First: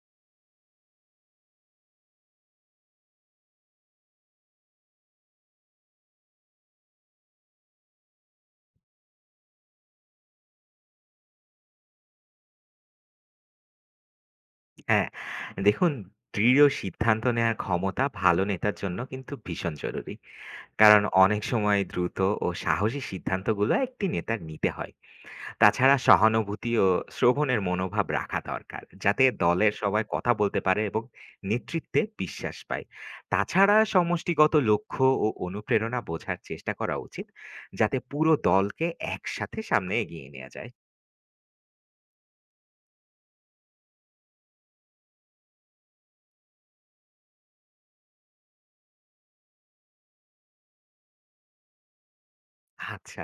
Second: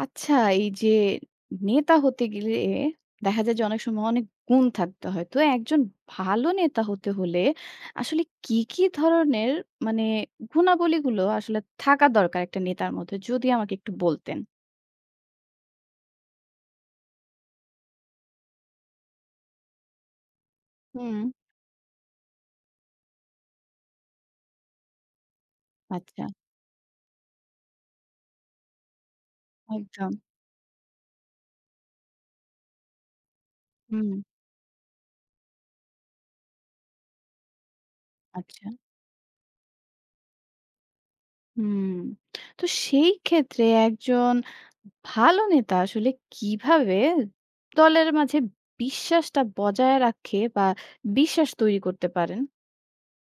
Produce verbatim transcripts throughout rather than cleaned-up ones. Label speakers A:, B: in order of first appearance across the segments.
A: আচ্ছা, এই যে নেতা হতে গেলে দেখা যায় যে অনেক সময় অনেক গুণ থাকতে হয়, তো একজন ভালো নেতা হতে হলে আসলে কি কি ধরনের মানে গুণাবলীগুলো আসলে থাকা দরকার একটা নেতার মধ্যে, যদি আমাকে একটু বলতেন।
B: হ্যাঁ, দেখুন দৃঢ় সিদ্ধান্ত নেওয়ার ক্ষমতা ভালো নেতার জন্য কিন্তু ভীষণ জরুরি। কারণ
A: হুম।
B: অনেক সময় দ্রুত ও সাহসী সিদ্ধান্তগুলো একটি নেতার নিতে হয়। তাছাড়া
A: আচ্ছা।
B: সহানুভূতি ও শ্রবণের মনোভাব রাখা দরকার, যাতে দলের সবাই
A: একদম।
B: কথা বলতে পারে এবং নেতৃত্বে বিশ্বাস পায়। তাছাড়া
A: হুম।
B: সমষ্টিগত লক্ষ্য ও অনুপ্রেরণা বোঝার চেষ্টা করা উচিত, যাতে পুরো
A: আচ্ছা।
B: দলকে একসাথে সামনে এগিয়ে নেয়া যায়।
A: হুম। তো সেই ক্ষেত্রে একজন ভালো নেতা আসলে কিভাবে দলের মাঝে বিশ্বাসটা বজায় রাখে বা বিশ্বাস তৈরি করতে পারেন?
B: আচ্ছা।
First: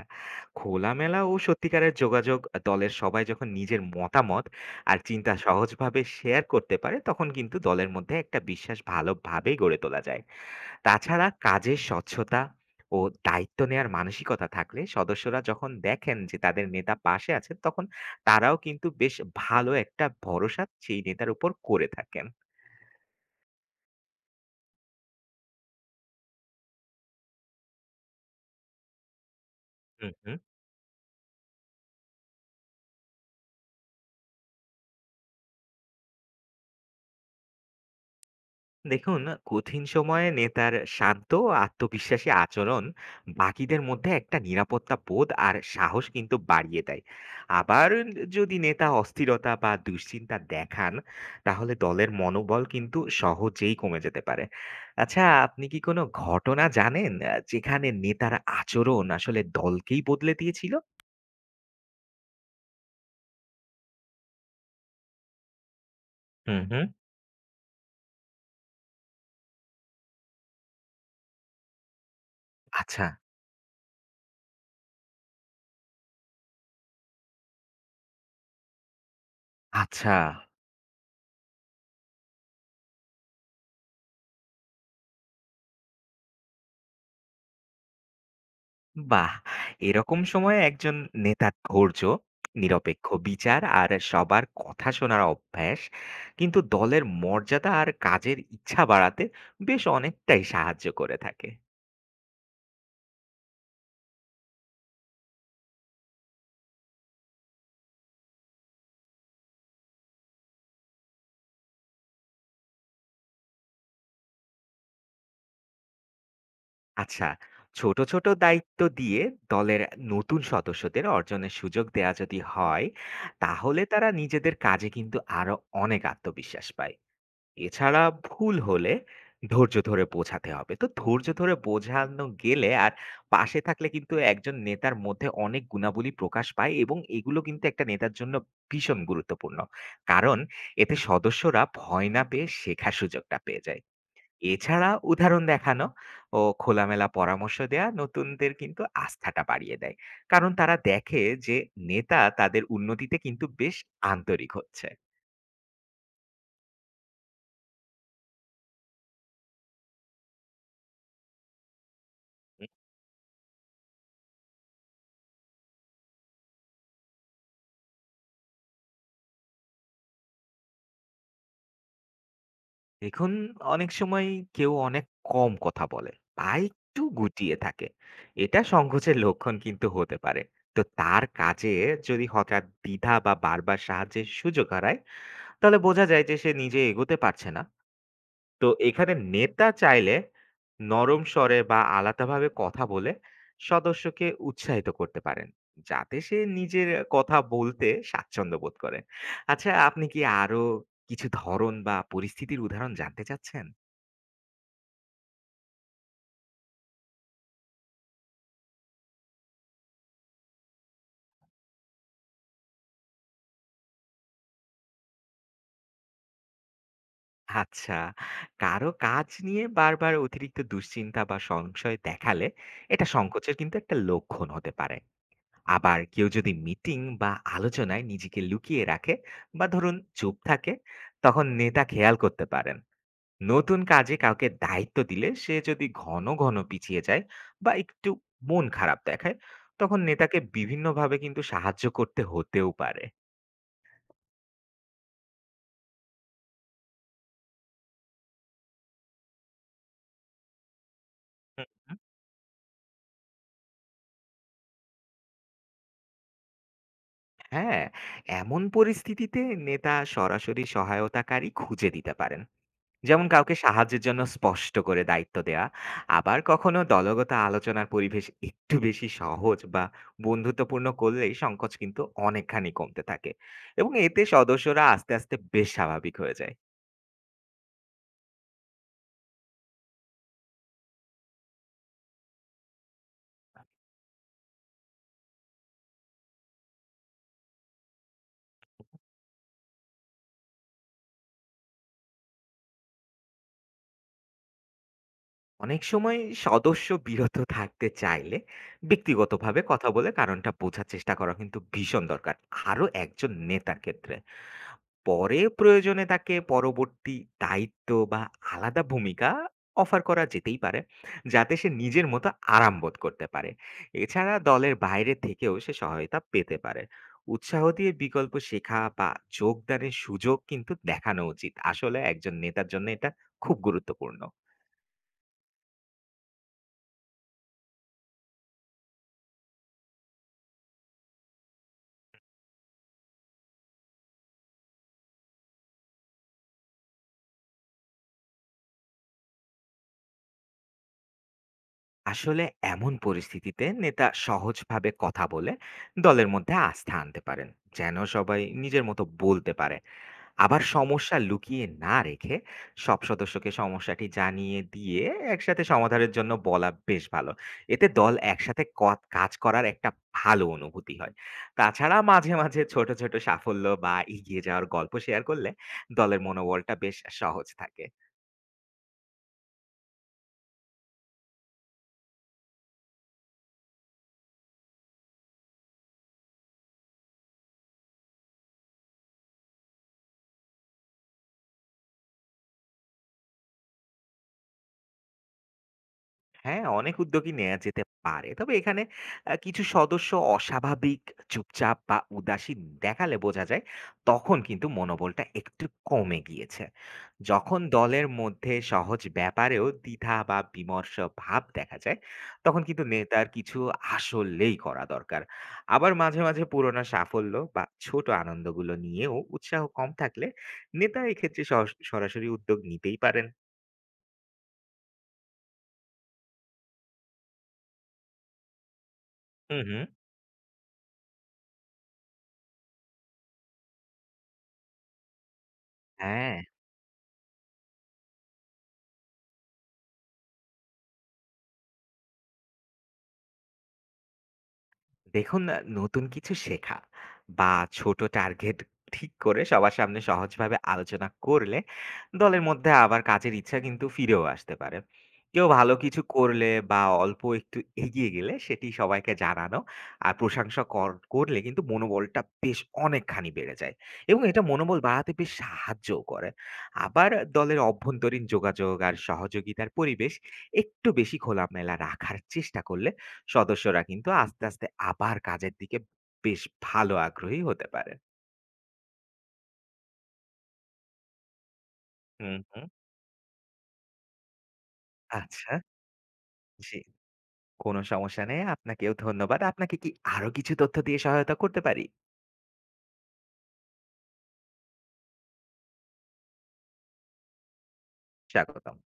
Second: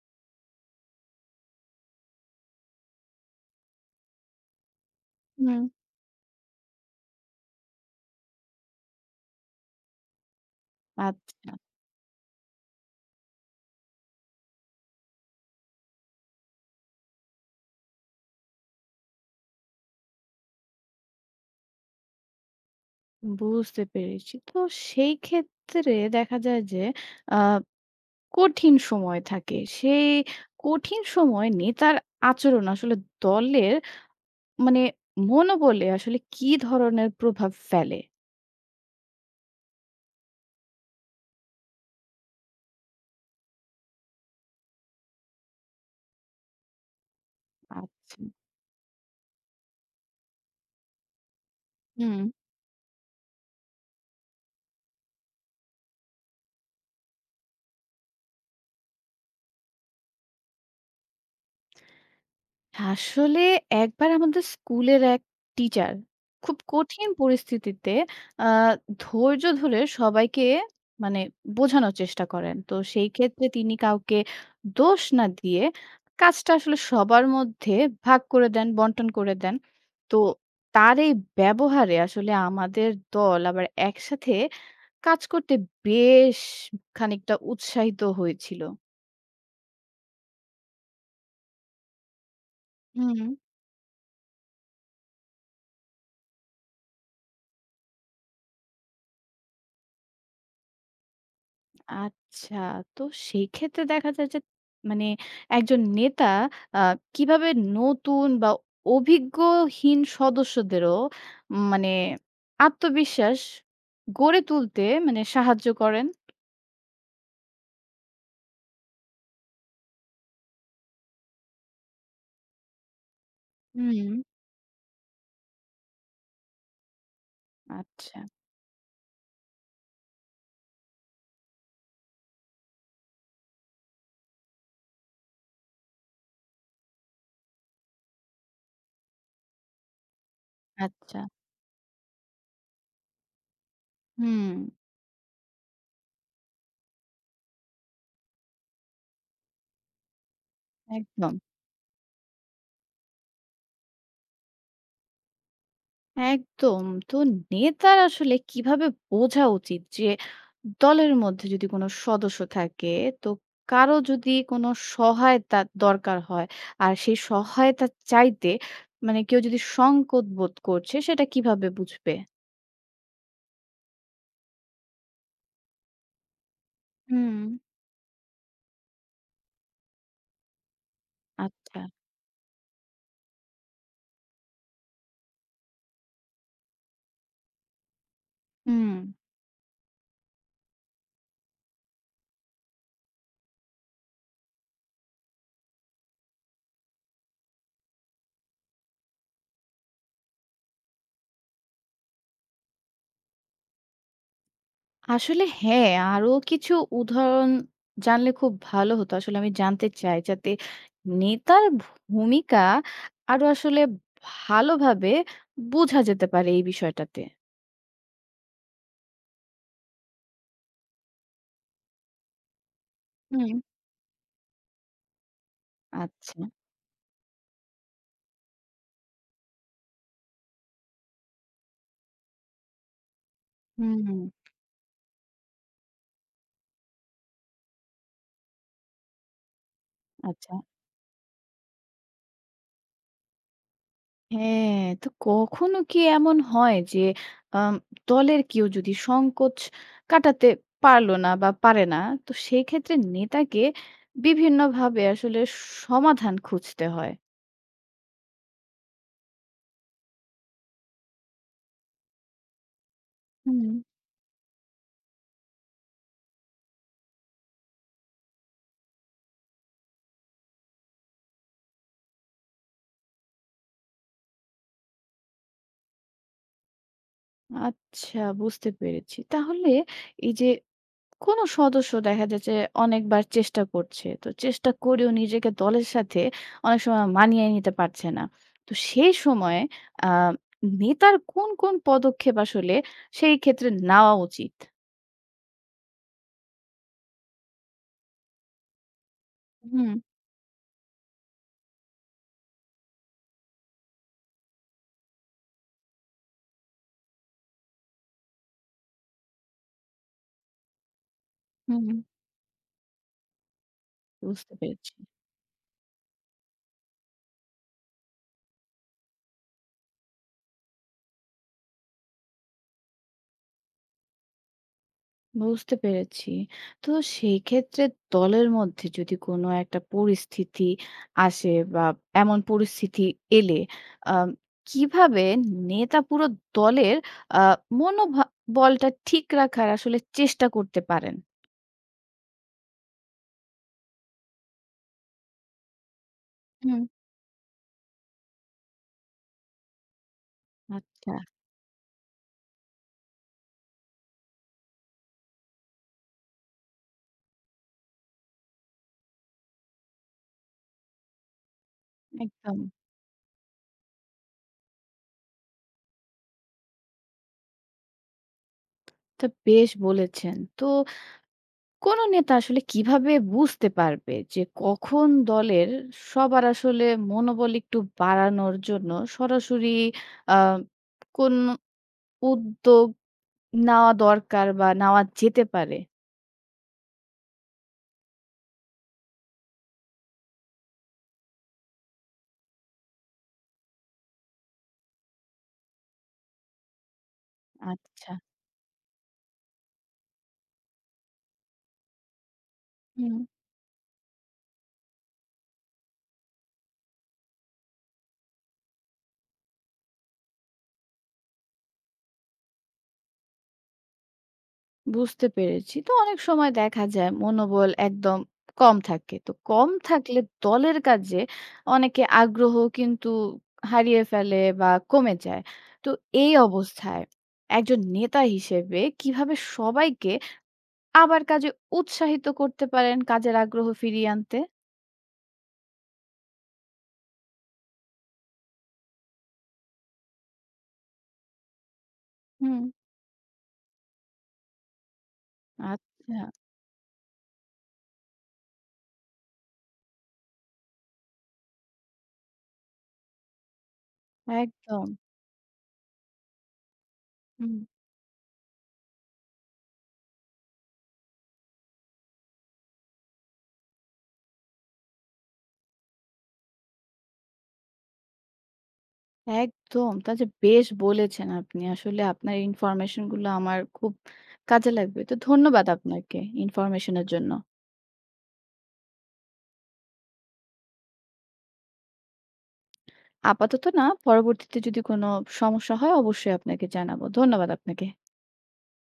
B: খোলামেলা ও সত্যিকারের যোগাযোগ দলের সবাই যখন নিজের মতামত আর চিন্তা সহজভাবে শেয়ার করতে পারে, তখন কিন্তু দলের মধ্যে একটা বিশ্বাস ভালোভাবেই গড়ে তোলা যায়। তাছাড়া
A: আচ্ছা,
B: কাজের স্বচ্ছতা ও দায়িত্ব নেয়ার মানসিকতা থাকলে সদস্যরা যখন দেখেন যে তাদের নেতা পাশে আছেন, তখন তারাও কিন্তু বেশ ভালো একটা ভরসা সেই নেতার উপর করে থাকেন।
A: বুঝতে পেরেছি। তো সেই ক্ষেত্রে দেখা যায় যে আ কঠিন সময় থাকে।
B: হু,
A: সেই
B: হু।
A: কঠিন সময় নেতার আচরণ আসলে দলের মানে মনোবলে আসলে কি ধরনের প্রভাব ফেলে?
B: দেখুন, কঠিন সময়ে নেতার শান্ত ও আত্মবিশ্বাসী আচরণ বাকিদের মধ্যে একটা নিরাপত্তা বোধ আর সাহস কিন্তু বাড়িয়ে দেয়। আবার
A: আচ্ছা।
B: যদি নেতা অস্থিরতা বা দুশ্চিন্তা দেখান, তাহলে দলের
A: হুম।
B: মনোবল কিন্তু সহজেই কমে যেতে পারে। আচ্ছা, আপনি কি কোনো ঘটনা জানেন আ যেখানে নেতার আচরণ আসলে দলকেই বদলে দিয়েছিল?
A: আসলে একবার আমাদের স্কুলের এক টিচার খুব
B: হুম, হুম।
A: কঠিন পরিস্থিতিতে আহ, ধৈর্য ধরে সবাইকে মানে বোঝানোর চেষ্টা করেন, তো
B: আচ্ছা,
A: সেই ক্ষেত্রে তিনি কাউকে দোষ না দিয়ে কাজটা আসলে সবার মধ্যে ভাগ করে দেন, বন্টন করে দেন। তো
B: আচ্ছা।
A: তার এই ব্যবহারে আসলে আমাদের দল আবার একসাথে কাজ করতে বেশ খানিকটা উৎসাহিত হয়েছিল।
B: বাহ! এরকম সময়ে একজন নেতার ধৈর্য, নিরপেক্ষ
A: হুম।
B: বিচার আর সবার কথা শোনার অভ্যাস কিন্তু দলের মর্যাদা আর কাজের ইচ্ছা বাড়াতে বেশ অনেকটাই সাহায্য করে থাকে।
A: আচ্ছা, তো সেই ক্ষেত্রে দেখা যায় যে মানে একজন নেতা আ কিভাবে নতুন বা অভিজ্ঞহীন সদস্যদেরও উম, মানে আত্মবিশ্বাস গড়ে তুলতে মানে সাহায্য করেন?
B: আচ্ছা, ছোট, ছোট দায়িত্ব দিয়ে দলের নতুন সদস্যদের অর্জনের সুযোগ দেয়া যদি হয়, তাহলে
A: হুম।
B: তারা নিজেদের কাজে কিন্তু আরো অনেক আত্মবিশ্বাস পায়। এছাড়া
A: আচ্ছা,
B: ভুল হলে ধৈর্য ধরে বোঝাতে হবে। তো ধৈর্য ধরে বোঝানো গেলে আর পাশে থাকলে কিন্তু একজন নেতার মধ্যে অনেক গুণাবলী প্রকাশ পায় এবং এগুলো কিন্তু একটা নেতার জন্য ভীষণ গুরুত্বপূর্ণ। কারণ এতে
A: আচ্ছা।
B: সদস্যরা ভয় না পেয়ে শেখার সুযোগটা পেয়ে যায়।
A: হুম,
B: এছাড়া উদাহরণ দেখানো ও খোলামেলা পরামর্শ দেয়া নতুনদের কিন্তু আস্থাটা বাড়িয়ে দেয়। কারণ তারা দেখে
A: একদম।
B: যে নেতা তাদের উন্নতিতে কিন্তু বেশ আন্তরিক হচ্ছে।
A: একদম। তো নেতার আসলে কিভাবে বোঝা উচিত যে দলের মধ্যে যদি কোনো সদস্য থাকে, তো কারো যদি কোনো সহায়তা দরকার হয় আর সেই সহায়তা চাইতে মানে কেউ যদি সংকোচ বোধ করছে, সেটা কিভাবে বুঝবে?
B: দেখুন অনেক সময় কেউ অনেক কম কথা বলে বা একটু
A: হুম।
B: গুটিয়ে থাকে। এটা সংকোচের লক্ষণ কিন্তু হতে পারে। তো তার কাজে
A: আচ্ছা।
B: যদি হঠাৎ দ্বিধা বা বারবার সাহায্যের সুযোগ হারায় তাহলে বোঝা যায় যে সে নিজে এগোতে পারছে না। তো
A: হুম।
B: এখানে নেতা চাইলে নরম স্বরে বা আলাদাভাবে কথা বলে সদস্যকে উৎসাহিত করতে পারেন, যাতে সে নিজের কথা বলতে স্বাচ্ছন্দ্য বোধ করে। আচ্ছা, আপনি কি আরো কিছু ধরন বা পরিস্থিতির উদাহরণ জানতে চাচ্ছেন?
A: আসলে হ্যাঁ, আরো কিছু উদাহরণ জানলে খুব ভালো হতো। আসলে আমি জানতে চাই, যাতে নেতার ভূমিকা আরো আসলে ভালোভাবে বোঝা যেতে পারে এই বিষয়টাতে।
B: আচ্ছা। কারো কাজ নিয়ে বারবার অতিরিক্ত দুশ্চিন্তা বা সংশয় দেখালে এটা সংকোচের
A: হুম।
B: কিন্তু একটা লক্ষণ হতে পারে। আবার কেউ
A: আচ্ছা।
B: যদি মিটিং বা আলোচনায় নিজেকে লুকিয়ে রাখে বা ধরুন চুপ থাকে, তখন নেতা খেয়াল করতে পারেন। নতুন
A: হুম।
B: কাজে
A: হুম,
B: কাউকে দায়িত্ব দিলে সে যদি ঘন, ঘন পিছিয়ে যায় বা একটু মন খারাপ দেখায়, তখন নেতাকে
A: আচ্ছা।
B: বিভিন্নভাবে কিন্তু সাহায্য করতে হতেও পারে।
A: হ্যাঁ, তো কখনো কি এমন হয় যে আম দলের কেউ যদি সংকোচ কাটাতে পারলো না বা পারে না,
B: হুম।
A: তো সেক্ষেত্রে নেতাকে বিভিন্নভাবে আসলে সমাধান খুঁজতে হয়?
B: হ্যাঁ, এমন পরিস্থিতিতে নেতা সরাসরি সহায়তাকারী খুঁজে দিতে পারেন। যেমন কাউকে
A: হুম।
B: সাহায্যের জন্য স্পষ্ট করে দায়িত্ব দেয়া। আবার কখনো দলগত আলোচনার পরিবেশ একটু বেশি সহজ বা বন্ধুত্বপূর্ণ করলেই সংকোচ কিন্তু অনেকখানি কমতে থাকে। এবং এতে সদস্যরা আস্তে, আস্তে বেশ স্বাভাবিক হয়ে যায়।
A: আচ্ছা, বুঝতে পেরেছি। তাহলে এই যে কোনো সদস্য দেখা যাচ্ছে অনেকবার চেষ্টা করছে। তো চেষ্টা করেও নিজেকে দলের সাথে অনেক সময় মানিয়ে নিতে পারছে না। তো সেই সময়ে আ নেতার কোন, কোন পদক্ষেপ আসলে সেই ক্ষেত্রে নেওয়া উচিত?
B: অনেক সময় সদস্য বিরত থাকতে চাইলে ব্যক্তিগতভাবে কথা
A: হুম,
B: বলে কারণটা বোঝার চেষ্টা করা কিন্তু ভীষণ দরকার। আরো একজন নেতার ক্ষেত্রে পরে প্রয়োজনে তাকে পরবর্তী দায়িত্ব বা আলাদা ভূমিকা অফার করা যেতেই পারে, যাতে সে
A: হুম।
B: নিজের মতো আরাম বোধ করতে পারে। এছাড়া
A: বুঝতে
B: দলের
A: পেরেছি।
B: বাইরে থেকেও সে সহায়তা পেতে পারে। উৎসাহ দিয়ে বিকল্প শেখা বা যোগদানের সুযোগ কিন্তু দেখানো উচিত। আসলে একজন নেতার জন্য এটা খুব গুরুত্বপূর্ণ।
A: বুঝতে পেরেছি। তো সেই ক্ষেত্রে দলের মধ্যে যদি কোনো একটা পরিস্থিতি আসে বা এমন পরিস্থিতি এলে আ কিভাবে নেতা পুরো দলের আ মনোভা বলটা ঠিক রাখার আসলে চেষ্টা করতে পারেন?
B: আসলে এমন পরিস্থিতিতে নেতা সহজভাবে কথা বলে দলের মধ্যে
A: হুম।
B: আস্থা আনতে পারেন, যেন সবাই নিজের মতো বলতে পারে। আবার
A: আচ্ছা,
B: সমস্যা লুকিয়ে না রেখে সব সদস্যকে সমস্যাটি জানিয়ে দিয়ে একসাথে সমাধানের জন্য বলা বেশ ভালো। এতে দল একসাথে ক- কাজ করার একটা ভালো অনুভূতি হয়। তাছাড়া মাঝে
A: একদম।
B: মাঝে ছোট ছোট সাফল্য বা এগিয়ে যাওয়ার গল্প শেয়ার করলে দলের মনোবলটা বেশ সহজ থাকে।
A: তো বেশ বলেছেন। তো কোন নেতা আসলে কিভাবে বুঝতে পারবে যে কখন দলের সবার আসলে মনোবল একটু বাড়ানোর জন্য সরাসরি আ কোন উদ্যোগ নেওয়া দরকার বা নেওয়া যেতে পারে?
B: হ্যাঁ, অনেক উদ্যোগই নেয়া যেতে পারে। তবে এখানে আ কিছু সদস্য অস্বাভাবিক চুপচাপ বা উদাসীন দেখালে বোঝা যায়, তখন কিন্তু মনোবলটা একটু কমে গিয়েছে। যখন দলের
A: আচ্ছা।
B: মধ্যে সহজ ব্যাপারেও দ্বিধা বা বিমর্ষ ভাব দেখা যায়, তখন কিন্তু
A: হুম।
B: নেতার কিছু আসলেই করা দরকার। আবার মাঝে, মাঝে পুরোনো সাফল্য বা ছোট আনন্দগুলো নিয়েও উৎসাহ কম থাকলে নেতা এক্ষেত্রে সস সরাসরি উদ্যোগ নিতেই পারেন।
A: বুঝতে পেরেছি। তো অনেক সময় দেখা যায় মনোবল একদম কম থাকে। তো
B: হুম,
A: কম
B: হুম।
A: থাকলে দলের কাজে অনেকে আগ্রহ কিন্তু হারিয়ে ফেলে বা কমে যায়। তো এই
B: হ্যাঁ।
A: অবস্থায় একজন নেতা হিসেবে কিভাবে সবাইকে আবার কাজে উৎসাহিত করতে পারেন, কাজের আগ্রহ ফিরিয়ে আনতে?
B: দেখুন আ নতুন কিছু শেখা বা ছোট টার্গেট ঠিক করে সবার সামনে সহজভাবে আলোচনা করলে দলের
A: হুম।
B: মধ্যে আবার কাজের ইচ্ছা কিন্তু ফিরেও আসতে পারে। কেউ ভালো কিছু
A: আচ্ছা,
B: করলে বা অল্প একটু এগিয়ে গেলে সেটি সবাইকে জানানো আর প্রশংসা কর করলে কিন্তু মনোবলটা বেশ অনেকখানি বেড়ে যায় এবং এটা মনোবল
A: একদম।
B: বাড়াতে বেশ সাহায্যও করে। আবার
A: হুম।
B: দলের অভ্যন্তরীণ যোগাযোগ আর সহযোগিতার পরিবেশ একটু বেশি খোলামেলা রাখার চেষ্টা করলে সদস্যরা কিন্তু আস্তে, আস্তে আবার কাজের দিকে বেশ ভালো আগ্রহী হতে পারে।
A: একদম। তা যে বেশ বলেছেন আপনি। আসলে
B: হুম,
A: আপনার
B: হুম।
A: ইনফরমেশন গুলো আমার খুব কাজে লাগবে। তো
B: আচ্ছা,
A: ধন্যবাদ আপনাকে
B: জি।
A: ইনফরমেশন এর জন্য।
B: কোনো সমস্যা নেই। আপনাকেও ধন্যবাদ। আপনাকে কি আরো কিছু তথ্য দিয়ে সহায়তা করতে পারি?
A: আপাতত না, পরবর্তীতে যদি কোনো সমস্যা হয় অবশ্যই আপনাকে জানাবো। ধন্যবাদ আপনাকে।
B: স্বাগতম।